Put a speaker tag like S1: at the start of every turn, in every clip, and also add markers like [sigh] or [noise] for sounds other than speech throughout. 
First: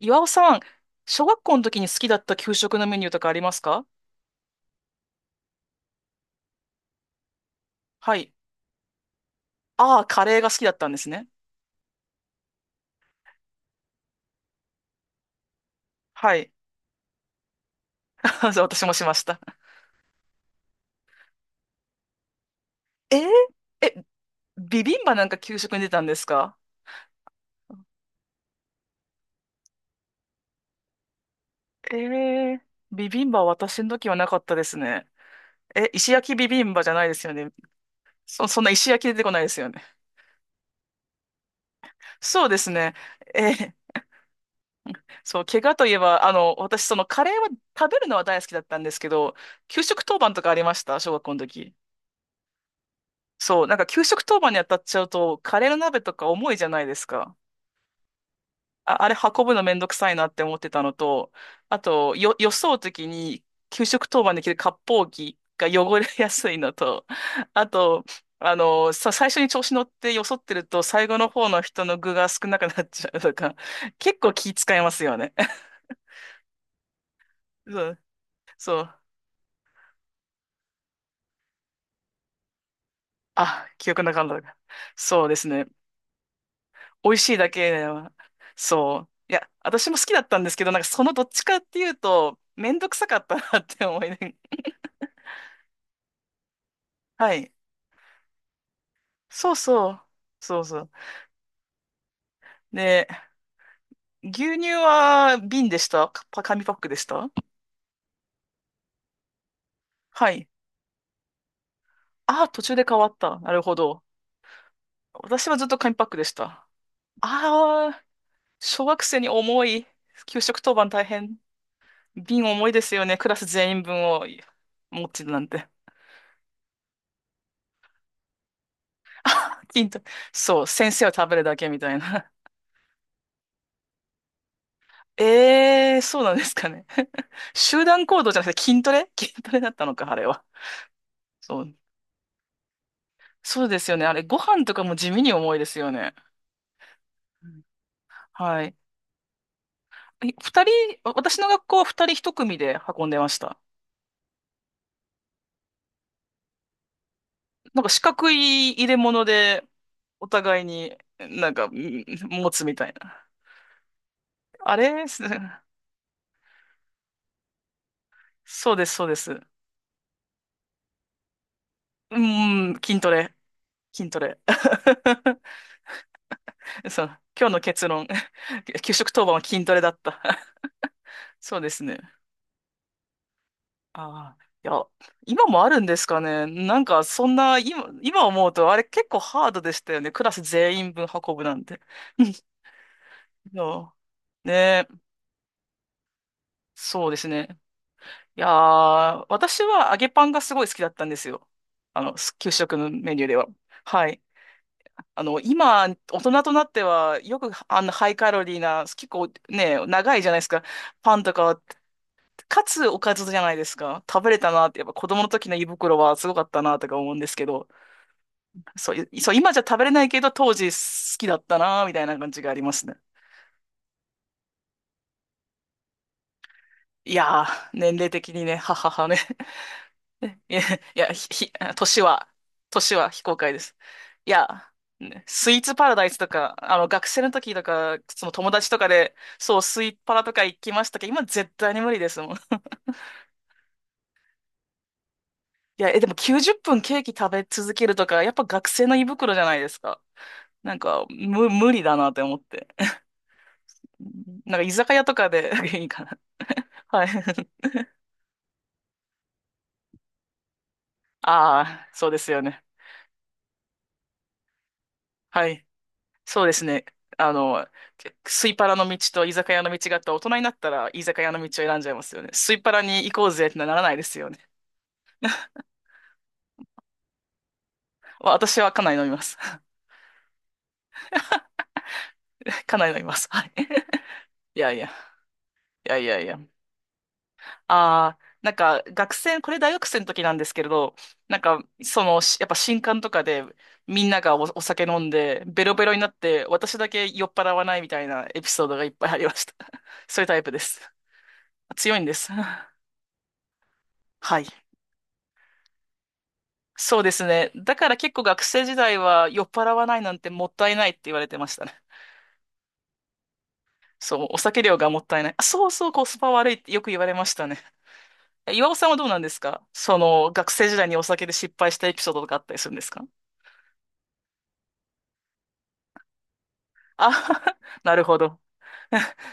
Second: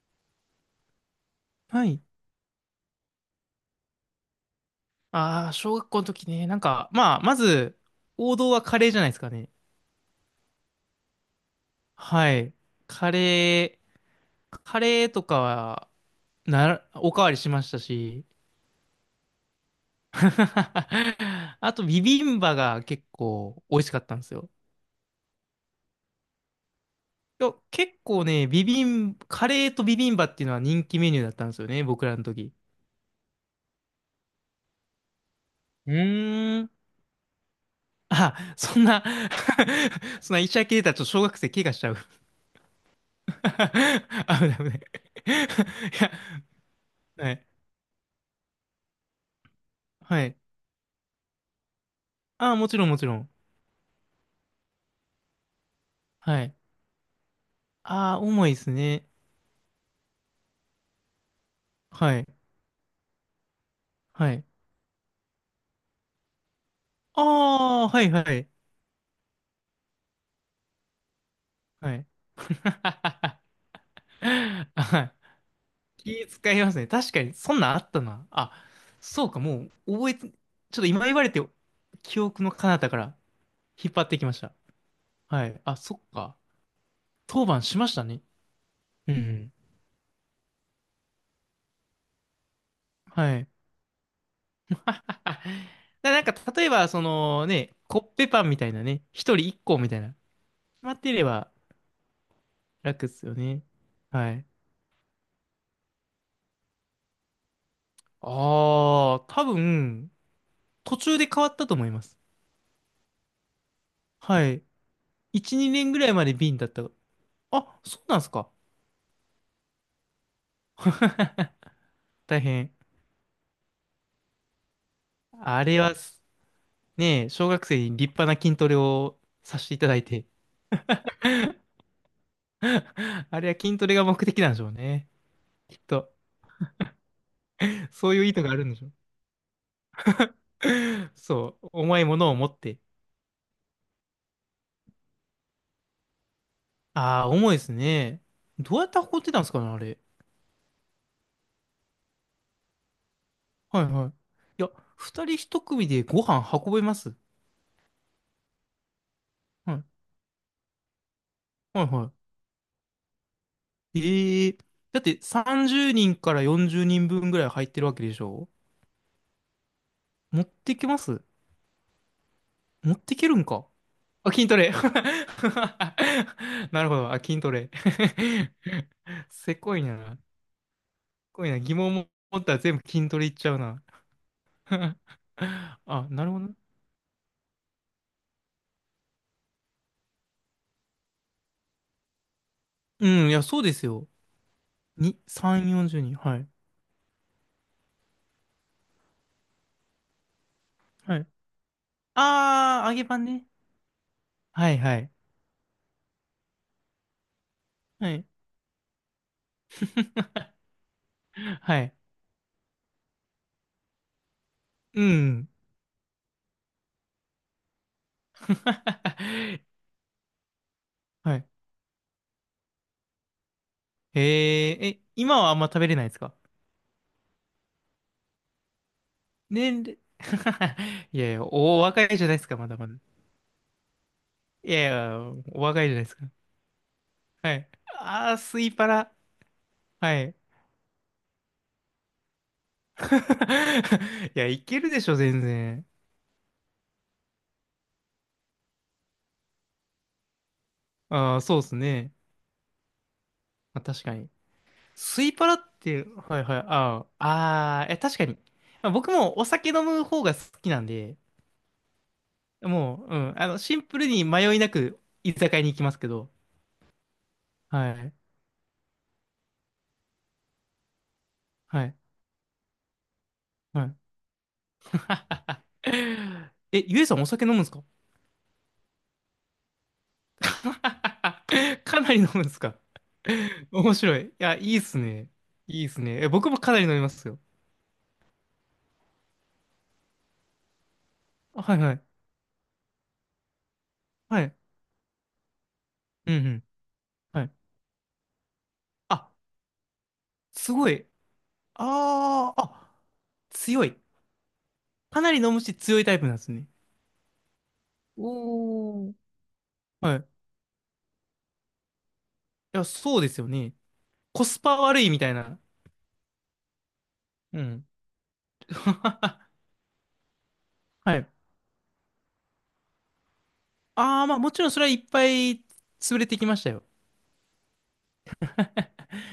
S1: 岩尾さん、小学校の時
S2: は
S1: に好
S2: い。
S1: きだった給食のメニューとかありますか？
S2: ああ、小学校の時ね。なんか、まあ、まず、
S1: はい。
S2: 王道はカレーじゃないですかね。
S1: ああ、カレーが好きだったんですね。
S2: はい。カレカレーとかは、
S1: はい。
S2: なら、おかわりしましたし。
S1: [laughs] そう私もしました。
S2: [laughs] あと、ビビンバが結
S1: えー。
S2: 構美味し
S1: え、
S2: かったんですよ。
S1: ビビンバなんか給食に出たんですか？
S2: いや結構ね、ビビン、カレーとビビンバっていうのは人気メニューだったんですよね、
S1: え
S2: 僕らの時。
S1: ー、ビビンバは私の時はなかったですね。え、
S2: う
S1: 石焼きビビ
S2: ーん。
S1: ンバじゃないですよね。
S2: あ、
S1: そんな
S2: そん
S1: 石焼
S2: な
S1: き出てこないですよね。
S2: [laughs] そんな医者系だと小学生怪我しちゃう [laughs] 危
S1: そうですね。え
S2: な
S1: ー。
S2: い危ない [laughs] い
S1: そう、怪我といえ
S2: や、
S1: ば、あの、私、そのカレ
S2: は
S1: ー
S2: い
S1: は食べるのは大好きだったんですけど、給食当
S2: は
S1: 番
S2: い。
S1: とかありました小学校の時。
S2: ああ、もちろん、もちろん。
S1: そう、なんか給食当番に当たっちゃうと、カレーの鍋とか
S2: は
S1: 重
S2: い。
S1: いじゃないですか。
S2: ああ、重いです
S1: あ、
S2: ね。
S1: あれ運ぶのめんどくさいなって思ってたのと、あと、
S2: はい。
S1: よそうときに、給食当
S2: は
S1: 番で
S2: い。
S1: 着る割烹着が汚れやすいのと、あ
S2: ああ、は
S1: と、
S2: い、はい。
S1: あの、最初に調子乗ってよそってると、最後の方の人
S2: は
S1: の
S2: い。
S1: 具が少なく
S2: [laughs]
S1: なっちゃうとか、結構気使います
S2: は
S1: よね。[laughs]
S2: い。気使いますね。確かに、そんなんあ
S1: そ
S2: っ
S1: う、
S2: たな。あ、
S1: そう。
S2: そうか、もう、覚えて、ちょっと今言われて、記憶の彼方から
S1: あ、記
S2: 引っ
S1: 憶
S2: 張っ
S1: な
S2: て
S1: か
S2: きまし
S1: っ
S2: た。
S1: た。そうで
S2: は
S1: す
S2: い。
S1: ね。
S2: あ、そっか。
S1: 美味しい
S2: 当
S1: だ
S2: 番
S1: け
S2: し
S1: で
S2: ました
S1: は、
S2: ね。
S1: そう。
S2: うんう
S1: いや、
S2: ん。
S1: 私も好きだったんですけど、なんかそのどっちかっていうと、めんどくさかった
S2: はい。
S1: なって思いな
S2: [laughs] だなんか、例えば、そ
S1: がら、は
S2: の
S1: い。
S2: ね、コッペパンみたいなね、一人
S1: そう
S2: 一個み
S1: そ
S2: た
S1: う。
S2: いな、決
S1: そうそう。
S2: まっていれば、
S1: で、
S2: 楽っすよね。はい。
S1: 牛乳は瓶でしたか、パ紙パックでした
S2: ああ、多分、
S1: はい。
S2: 途中で変わったと思います。
S1: ああ、途中で変わった。なるほど。
S2: はい。
S1: 私は
S2: 1、
S1: ずっと
S2: 2年
S1: 紙
S2: ぐ
S1: パッ
S2: らい
S1: クで
S2: ま
S1: し
S2: で瓶だ
S1: た。
S2: った。あ、
S1: あ
S2: そ
S1: あ、
S2: うなんすか。
S1: 小学生に重い。給食当番大変。
S2: [laughs] 大
S1: 瓶重い
S2: 変。
S1: ですよね。クラス全員分を持ってるなん
S2: あ
S1: て。
S2: れはす、ねえ、小学生に立派な筋トレを
S1: [laughs]
S2: さ
S1: あ
S2: せていた
S1: 金
S2: だ
S1: と、
S2: いて。
S1: そう、先生は食べるだけみたいな。
S2: [laughs] あれは筋トレが目的なんでしょうね。きっ
S1: ええ、
S2: と。
S1: そうなんですかね。[laughs] 集団
S2: そうい
S1: 行
S2: う
S1: 動
S2: 意
S1: じゃ
S2: 図
S1: な
S2: が
S1: く
S2: あ
S1: て
S2: るんで
S1: 筋
S2: しょ
S1: ト
S2: う。
S1: レ [laughs] 筋トレだったのか、あれは。
S2: [laughs] そ
S1: そ
S2: う。
S1: う。
S2: 重いものを持って。
S1: そうですよね。あれ、ご飯とかも地味に重いですよね。
S2: ああ、
S1: う
S2: 重いで
S1: ん、
S2: すね。
S1: はい。
S2: どうやって運んでたんですかね、あれ。
S1: え、二人、私の学校は二人一組で運んでました。
S2: はいはい。いや、二人一組でご飯運べます。
S1: なんか四角い入れ物で、
S2: はい
S1: お互いになんか、う
S2: はい
S1: ん、
S2: は
S1: 持つみたいな。
S2: い。ええ
S1: あ
S2: だっ
S1: れ
S2: て
S1: す [laughs]
S2: 30人から40人分ぐらい入ってるわけでしょ？
S1: そうです、そうです。
S2: 持ってきます？
S1: うん、
S2: 持っ
S1: 筋ト
S2: てけ
S1: レ。
S2: るんか？
S1: 筋ト
S2: あ、
S1: レ。
S2: 筋トレ。[laughs] なる
S1: [laughs]
S2: ほ
S1: そ
S2: ど。
S1: う。
S2: あ、筋
S1: 今
S2: ト
S1: 日の
S2: レ。
S1: 結論。
S2: [laughs]
S1: [laughs] 給食当番は
S2: せ
S1: 筋ト
S2: こ
S1: レ
S2: い
S1: だっ
S2: な。
S1: た。
S2: せ
S1: [laughs]
S2: こい
S1: そう
S2: な。
S1: で
S2: 疑
S1: す
S2: 問
S1: ね。
S2: 持ったら全部筋トレいっちゃうな。
S1: ああ、いや、
S2: [laughs]
S1: 今もあるんです
S2: あ、
S1: か
S2: なるほ
S1: ね。
S2: どね。
S1: なんか、そんな、今思うと、あれ結構ハードでしたよね。クラス全員分運ぶなんて。[laughs] うん。
S2: うん、いや、
S1: い
S2: そうです
S1: や、
S2: よ。
S1: ねえ、
S2: 3、40人。はい。
S1: そうですね。いやー、私は揚げパンがすごい好きだったんで
S2: はい。
S1: すよ。あの、す給食
S2: あー、
S1: の
S2: 揚げ
S1: メ
S2: パ
S1: ニュ
S2: ン
S1: ーでは。
S2: ね。
S1: はい。
S2: はいはい。
S1: あの、今、大人となっては、よく、あの、ハ
S2: は
S1: イ
S2: い。
S1: カロリーな、結構ね、長いじゃないですか。パンとかは、
S2: はい。
S1: かつおかずじゃないですか。食べれたなって、やっぱ
S2: う
S1: 子供の時
S2: ん。
S1: の胃袋はすごかったなとか思うんですけど、そう、いそう、今
S2: [laughs]
S1: じゃ食べれないけど、当時好き
S2: は
S1: だっ
S2: い。
S1: たなーみたいな感じがありますね。
S2: え今はあんま食べれないですか？
S1: いやー、年齢的にね、はははね。[laughs]
S2: 年齢
S1: いや、
S2: [laughs]
S1: いや、
S2: い
S1: ひ、
S2: やいや、
S1: ひ
S2: お
S1: 年
S2: 若いじ
S1: は、
S2: ゃないですか、まだま
S1: 年
S2: だ。
S1: は非公開です。いや、
S2: いやいや、
S1: ね、スイー
S2: お
S1: ツ
S2: 若
S1: パ
S2: いじ
S1: ラ
S2: ゃな
S1: ダ
S2: いで
S1: イス
S2: す
S1: と
S2: か。
S1: か、あの、学生の時
S2: は
S1: と
S2: い。
S1: か、その
S2: あー、
S1: 友
S2: ス
S1: 達
S2: イ
S1: とか
S2: パラ。
S1: で、そう、スイパ
S2: は
S1: ラと
S2: い。
S1: か行きましたけど、今絶対に無理ですもん。い
S2: [laughs] いや、いけるでしょ、全然。
S1: や、え、でも90分ケーキ食べ続けるとか、やっぱ学生の胃袋じゃないですか。なんか、
S2: ああ、
S1: む、
S2: そうで
S1: 無
S2: す
S1: 理だなっ
S2: ね。
S1: て思って。
S2: まあ、確かに。
S1: なんか居酒屋と
S2: ス
S1: か
S2: イパ
S1: で
S2: ラっ
S1: [laughs] いいか
S2: て、
S1: な。
S2: はいはい、あ
S1: は
S2: あ、
S1: い。
S2: ああ、え、確かに。まあ僕もお酒飲む方が好きなんで、
S1: ああ、そうですよね。
S2: もう、うん、あの、シンプルに迷いなく居
S1: は
S2: 酒屋
S1: い。
S2: に行きますけど、
S1: そうですね。あの、
S2: はい、
S1: スイパラの道と居酒屋の道があった大人になったら居酒屋の道を選ん
S2: は
S1: じゃい
S2: い、
S1: ますよね。スイパラに行こうぜってなら
S2: は
S1: な
S2: い。
S1: いですよね。
S2: [laughs] え、ゆえさんお酒飲むんですか？
S1: 私はかなり飲みます。
S2: [laughs] かなり飲むんです
S1: [laughs] か
S2: か？
S1: なり飲みます。はい。[laughs]
S2: 面白い。いや、
S1: いや
S2: い
S1: い
S2: いっ
S1: や、い
S2: すね。いいっ
S1: や
S2: す
S1: いや
S2: ね。
S1: い
S2: え、
S1: や。
S2: 僕もかなり飲みますよ。
S1: ああ、なんか学生、これ大学生の時なんですけれど、なんか
S2: あ、はいは
S1: そ
S2: い。
S1: の、しやっぱ新刊とかでみんなが
S2: は
S1: お、
S2: い。
S1: お酒飲んでベロベロになっ
S2: うんう
S1: て
S2: ん。
S1: 私だけ酔っ
S2: は
S1: 払
S2: い。
S1: わないみたいなエピソードがいっぱいあり
S2: あ、
S1: ました。[laughs] そういうタイプで
S2: す
S1: す。
S2: ごい。
S1: 強いんです。
S2: ああ、
S1: [laughs]
S2: あ、強い。
S1: はい。
S2: かなり飲むし強いタイプなんですね。
S1: そうですね。だから結構学生時代
S2: おー。
S1: は酔っ払わないな
S2: は
S1: ん
S2: い。い
S1: てもったいないって言われてましたね。
S2: や、そうですよね。
S1: そう、お
S2: コス
S1: 酒量
S2: パ
S1: がも
S2: 悪
S1: っ
S2: い
S1: た
S2: み
S1: い
S2: た
S1: な
S2: い
S1: い。あ、
S2: な。
S1: そうそう、コスパ悪いってよく言われましたね。
S2: うん。
S1: え、岩尾さん
S2: [laughs]
S1: はどうなんですか、その、学生時代にお
S2: は
S1: 酒
S2: い。
S1: で失敗したエピソードとかあったりするんですか？
S2: ああ、まあもちろんそれはいっぱい潰れてきましたよ。
S1: あ、[laughs] なるほど。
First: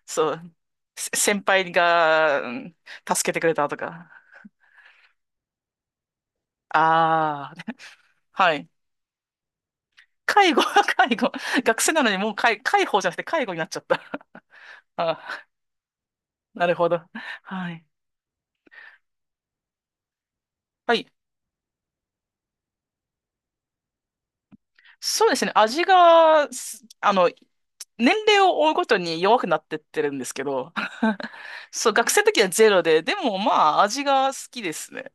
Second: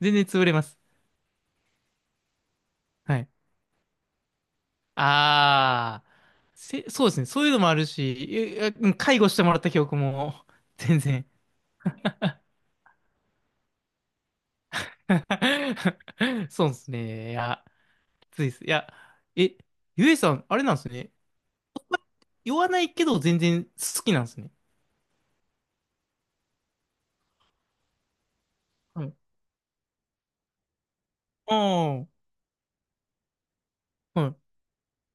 S2: 全然
S1: そう、
S2: 潰れます。
S1: せ先輩が、うん、
S2: は
S1: 助
S2: い、
S1: けてくれたとか。
S2: ああ、そうですね。そうい
S1: あ
S2: う
S1: あ、
S2: のもあるし、
S1: はい。
S2: 介護してもらった記憶も、
S1: 介護、
S2: [laughs]
S1: [laughs]
S2: 全
S1: 介
S2: 然。
S1: 護。学生なのにもう介、介抱じゃなくて介護になっちゃった。[laughs] あ
S2: [laughs]
S1: ー、な
S2: そう
S1: る
S2: で
S1: ほ
S2: す
S1: ど。
S2: ね。いや、
S1: はい。
S2: きついです。いや、え、ゆえさん、あれなんです
S1: はい、
S2: ね。言わないけど全然好きなんですね。
S1: そうですね。味が、すあの、年齢を追うごと
S2: はい。
S1: に弱くなってってるんですけど、
S2: あ
S1: [laughs]
S2: あ、
S1: そう、
S2: は
S1: 学
S2: い。
S1: 生の時はゼロで、でもまあ、味が好きですね。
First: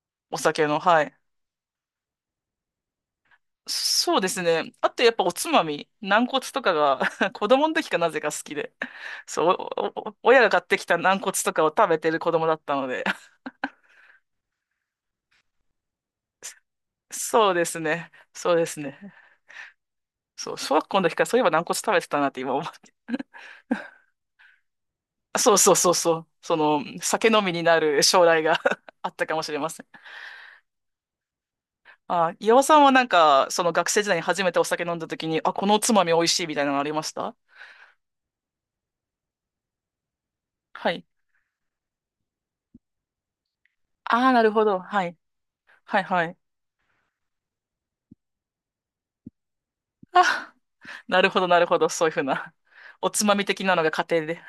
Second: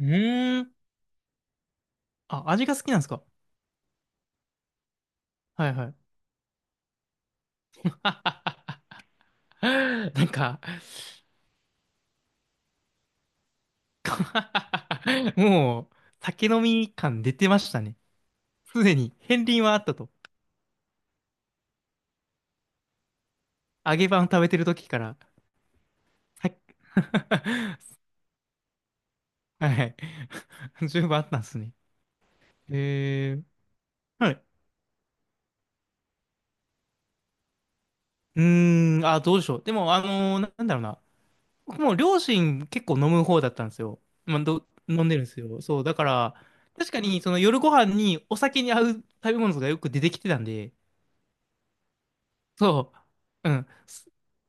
S2: う
S1: お
S2: ー
S1: 酒
S2: ん。
S1: の、はい。
S2: あ、味が好きなんですか？
S1: そうですね。あとやっぱおつま
S2: はいは
S1: み、
S2: い。
S1: 軟骨とかが [laughs] 子供の時かなぜか好き
S2: [laughs]
S1: で、そう、
S2: な
S1: おお
S2: ん
S1: 親が買
S2: か
S1: ってきた軟骨とかを食べてる子供だったので、[laughs]
S2: [laughs] もう、酒飲み感出て
S1: そう
S2: ま
S1: で
S2: し
S1: す
S2: たね。
S1: ね。そうです
S2: すでに、
S1: ね。
S2: 片鱗はあったと。
S1: そう、小学校の時からそういえば軟骨食べてたなって今思
S2: 揚げパン食べてる時から。
S1: そうそうそうそう。
S2: はい。
S1: その、酒飲みにな
S2: [laughs]
S1: る将来が [laughs] あったかもしれ
S2: は
S1: ま
S2: い
S1: せ
S2: は
S1: ん。
S2: い。[laughs] 十分あったんですね。
S1: あ、岩尾さんはなん
S2: え
S1: か、そ
S2: ー、
S1: の学生時代に
S2: は
S1: 初
S2: い。
S1: めてお酒飲んだ時に、あ、このおつまみ美味しいみたいなのありました？
S2: うーん、あ、どうでしょう。でも、なんだろう
S1: は
S2: な。
S1: い。
S2: 僕も両親結構飲む方だったんですよ。
S1: ああ、
S2: まあ、
S1: なるほど。
S2: 飲
S1: は
S2: んで
S1: い。
S2: るんですよ。そう、だ
S1: は
S2: か
S1: いは
S2: ら、
S1: い。
S2: 確かに、その夜ご飯にお酒に合う食べ物がよく出てきてたん
S1: あ、
S2: で、
S1: なるほどなるほど。そういうふうな
S2: そ
S1: [laughs]。おつまみ
S2: う、う
S1: 的
S2: ん、
S1: なのが家庭で。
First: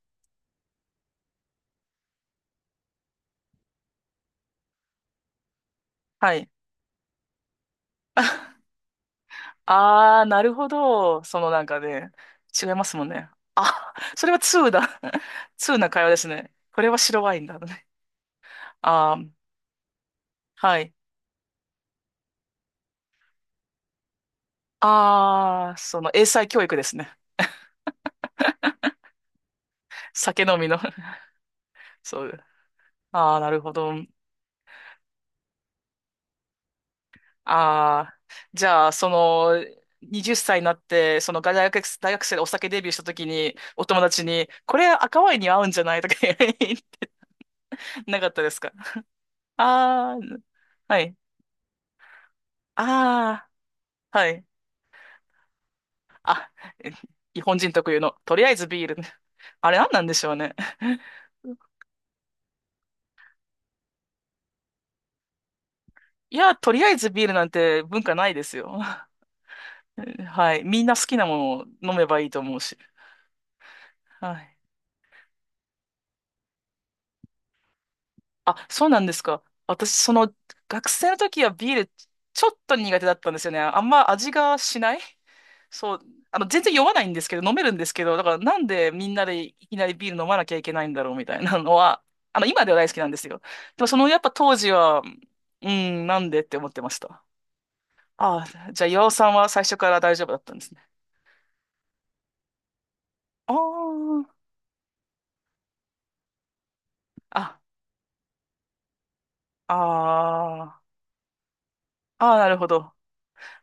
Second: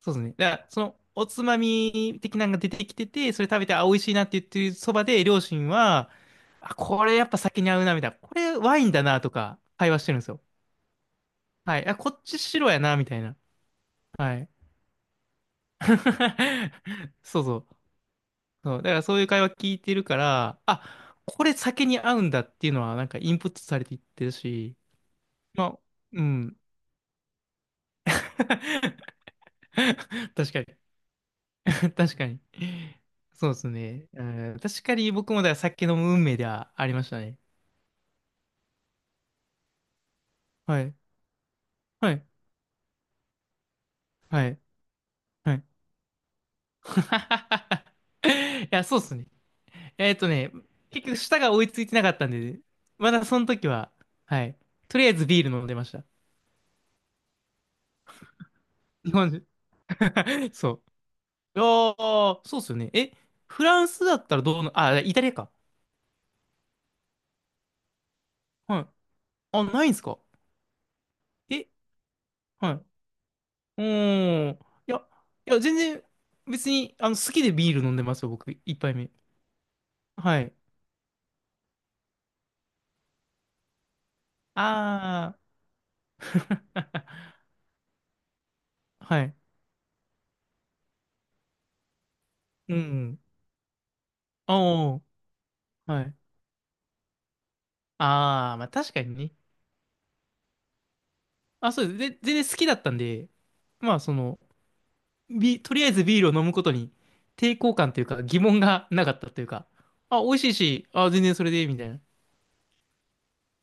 S2: そうですね。だから、その、おつまみ的なのが出てきてて、それ食べて、あ、美味しいなって言ってるそばで、両親は、
S1: はい。
S2: あ、これやっぱ酒に合うな、みたいな。こ
S1: [laughs]
S2: れワインだな、とか、会話してる
S1: あ
S2: んで
S1: あ、
S2: すよ。
S1: なるほど。そのなん
S2: は
S1: か
S2: い。あ、
S1: ね、
S2: こっち
S1: 違
S2: 白
S1: い
S2: や
S1: ます
S2: な、
S1: も
S2: み
S1: ん
S2: たい
S1: ね。
S2: な。
S1: あ、それ
S2: は
S1: は
S2: い。
S1: 通だ。[laughs] 通な会話ですね。これは
S2: [laughs]
S1: 白ワイ
S2: そう
S1: ン
S2: そ
S1: だ
S2: う。
S1: ね。
S2: そう。だから
S1: ああ、
S2: そういう会話聞いてるから、
S1: はい。
S2: あ、これ酒に合うんだっていうのはなんかインプットされていってるし、ま
S1: ああ、
S2: あ、
S1: その
S2: う
S1: 英才
S2: ん。
S1: 教育ですね。
S2: [laughs]
S1: [laughs] 酒
S2: 確
S1: 飲
S2: かに。
S1: みの [laughs]
S2: [laughs] 確
S1: そ
S2: かに。
S1: う。ああ、
S2: そ
S1: な
S2: うで
S1: る
S2: す
S1: ほど。
S2: ね。うん、確かに僕もだから酒飲む運命ではありましたね。
S1: ああ、じゃあ、その、20歳になっ
S2: はい。
S1: て、その大学、大
S2: は
S1: 学
S2: い。
S1: 生でお酒デビューした時に、お友達
S2: は
S1: に、
S2: い。
S1: これ赤ワインに
S2: は
S1: 合
S2: い
S1: うんじゃないとか言え
S2: [laughs]
S1: [laughs] なかったです
S2: い
S1: か？
S2: や、そうっすね。えっ
S1: ああ
S2: と
S1: ー、
S2: ね、
S1: は
S2: 結
S1: い。
S2: 局舌が追いついてなかったんで、まだその
S1: あ
S2: 時は、
S1: あ、は
S2: は
S1: い。
S2: い。とりあえずビール飲んでました。
S1: あ、え、日本人特有の、とりあえずビール。
S2: 日本人。
S1: [laughs] あれ何なんでしょう
S2: [laughs]
S1: ね。
S2: そ
S1: [laughs]
S2: う。ああ、そうっすよね。え、フランスだったらどうな、あ、イタリアか。
S1: いや、とりあえずビールなんて文化ないですよ。
S2: はい。あ、ないんすか？
S1: はい。みんな好きなもの
S2: え、
S1: を飲めばいいと思う
S2: は
S1: し。
S2: い。う
S1: は
S2: ー
S1: い。
S2: ん。いや、いや、全然、別に、あの、好きでビール飲んでますよ、僕、
S1: あ、
S2: 一
S1: そう
S2: 杯
S1: なん
S2: 目。
S1: ですか。私、その、
S2: はい。
S1: 学生の時はビール、ちょっと苦手だったんですよね。あんま味がしない。
S2: あ
S1: そう。
S2: あ。
S1: あの、全然酔わない
S2: [laughs]
S1: んですけど、飲めるんですけど、だからなんでみん
S2: は
S1: な
S2: い。
S1: でいきなりビール飲まなきゃいけないんだろうみたいなのは、[laughs] あの、今で
S2: う
S1: は大好きなんで
S2: ん。
S1: すよ。でも、その、やっぱ当時
S2: あ
S1: は、う
S2: あ、は
S1: ん、
S2: い。
S1: なんでって思ってました。あ
S2: ああ、まあ
S1: あ、じゃあ、
S2: 確か
S1: 岩尾
S2: に
S1: さん
S2: ね。
S1: は最初から大丈夫だったんですね。
S2: あ、そうです。で、全然好きだったんで、まあそ
S1: あ
S2: の、とりあえずビールを飲むことに抵
S1: あ、
S2: 抗感というか疑問がなかったというか、
S1: あ、
S2: あ、美味しい
S1: ああ、
S2: し、あ、全然それでいいみたいな。
S1: ああ、なるほど。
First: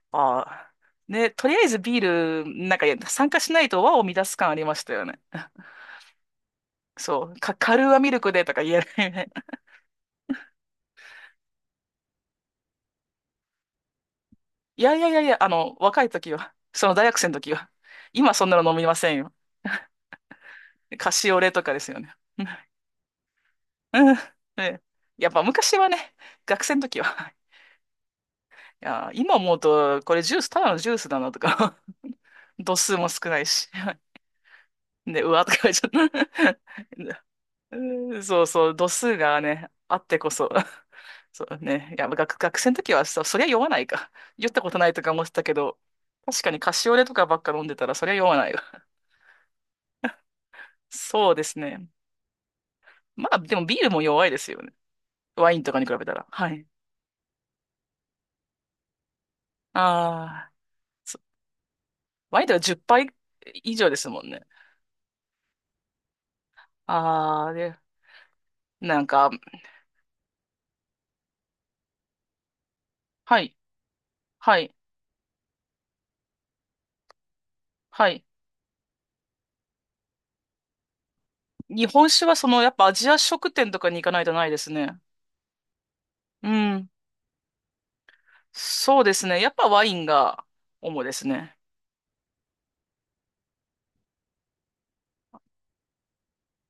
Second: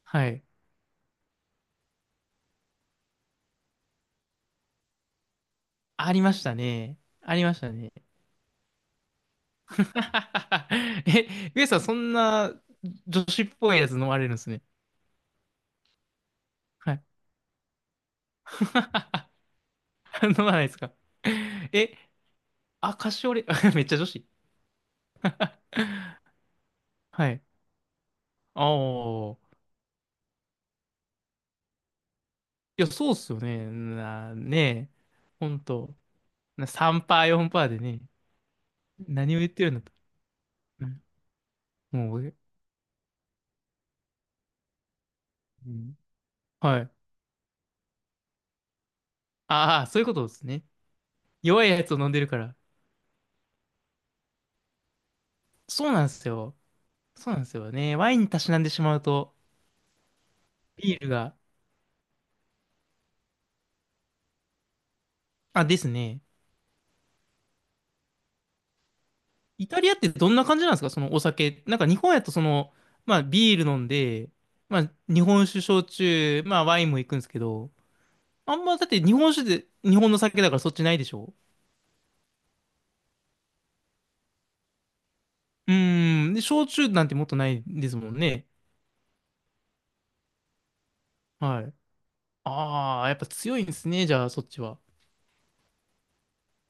S2: は
S1: あ
S2: い。
S1: あ。ね、とりあえずビール、なんか参加しないと和を乱す感ありましたよね。
S2: ありましたね。
S1: そ
S2: あ
S1: う、
S2: りま
S1: か、
S2: した
S1: カルー
S2: ね。
S1: アミルクでとか言えないね。[laughs]
S2: [laughs] え、ウエさんそんな女子っぽいやつ飲まれるんですね。
S1: いやいやいやいや、あの、若い時は、その
S2: はい。
S1: 大学生の時は、今そんなの飲みませんよ。
S2: [laughs] 飲まないですか。
S1: カシオレとかです
S2: え、
S1: よね。う
S2: あ、カシオレ、[laughs] めっちゃ女
S1: ん。うん。
S2: 子。
S1: ね、やっぱ昔
S2: [laughs]
S1: はね、学生の時
S2: は
S1: は、
S2: い。あ
S1: いや、今
S2: あ。
S1: 思うと、これジュース、ただのジュースだなとか、[laughs] 度
S2: いや、
S1: 数も
S2: そうっ
S1: 少
S2: す
S1: な
S2: よ
S1: い
S2: ね。
S1: し、
S2: ねえ、
S1: [laughs] で、うわ
S2: ほ
S1: とか
S2: ん
S1: 言っちゃっ
S2: と、
S1: た。
S2: 3%、
S1: [laughs]
S2: 4%でね、
S1: うん [laughs] そうそう、度数
S2: 何を
S1: が
S2: 言って
S1: ね、
S2: るんだと。
S1: あってこそ。
S2: うん、
S1: [laughs] そうね。いや、
S2: もう、
S1: 学生の時はさ、そりゃ酔わないか。酔ったことないとか思ってたけ
S2: う
S1: ど、
S2: ん、
S1: 確かにカ
S2: は
S1: シ
S2: い。
S1: オレとかばっか飲んでたら、そりゃ酔わないわ。
S2: ああ、そういうことですね。
S1: [laughs] そうです
S2: 弱いや
S1: ね。
S2: つを飲んでるから。
S1: まあ、でもビールも弱いですよね。ワインとかに
S2: そ
S1: 比
S2: うな
S1: べ
S2: んで
S1: たら。
S2: す
S1: は
S2: よ。
S1: い。
S2: そうなんですよね。ワインにたしなんでしまうと、
S1: ああ、
S2: ビール
S1: そ、
S2: が。
S1: ワインとか10杯以上ですもんね。
S2: あ、ですね。
S1: ああ、で、なんか、
S2: イタリアってどんな感じなんですか？そのお酒。なんか日本やとその、まあ
S1: は
S2: ビ
S1: い、
S2: ール飲んで、
S1: はい、
S2: まあ日本酒焼酎、まあワインも行くんですけど、
S1: はい。
S2: あんまだって日本酒で日本の酒だからそっちないでしょ？
S1: 日本酒はその、やっぱアジア食店とかに行かないとないですね。
S2: うーん。で、
S1: う
S2: 焼酎
S1: ん。
S2: なんてもっとないですもんね。
S1: そうですね。やっぱワインが主ですね。
S2: はい。ああ、やっぱ強いんですね。じゃあ、そっちは。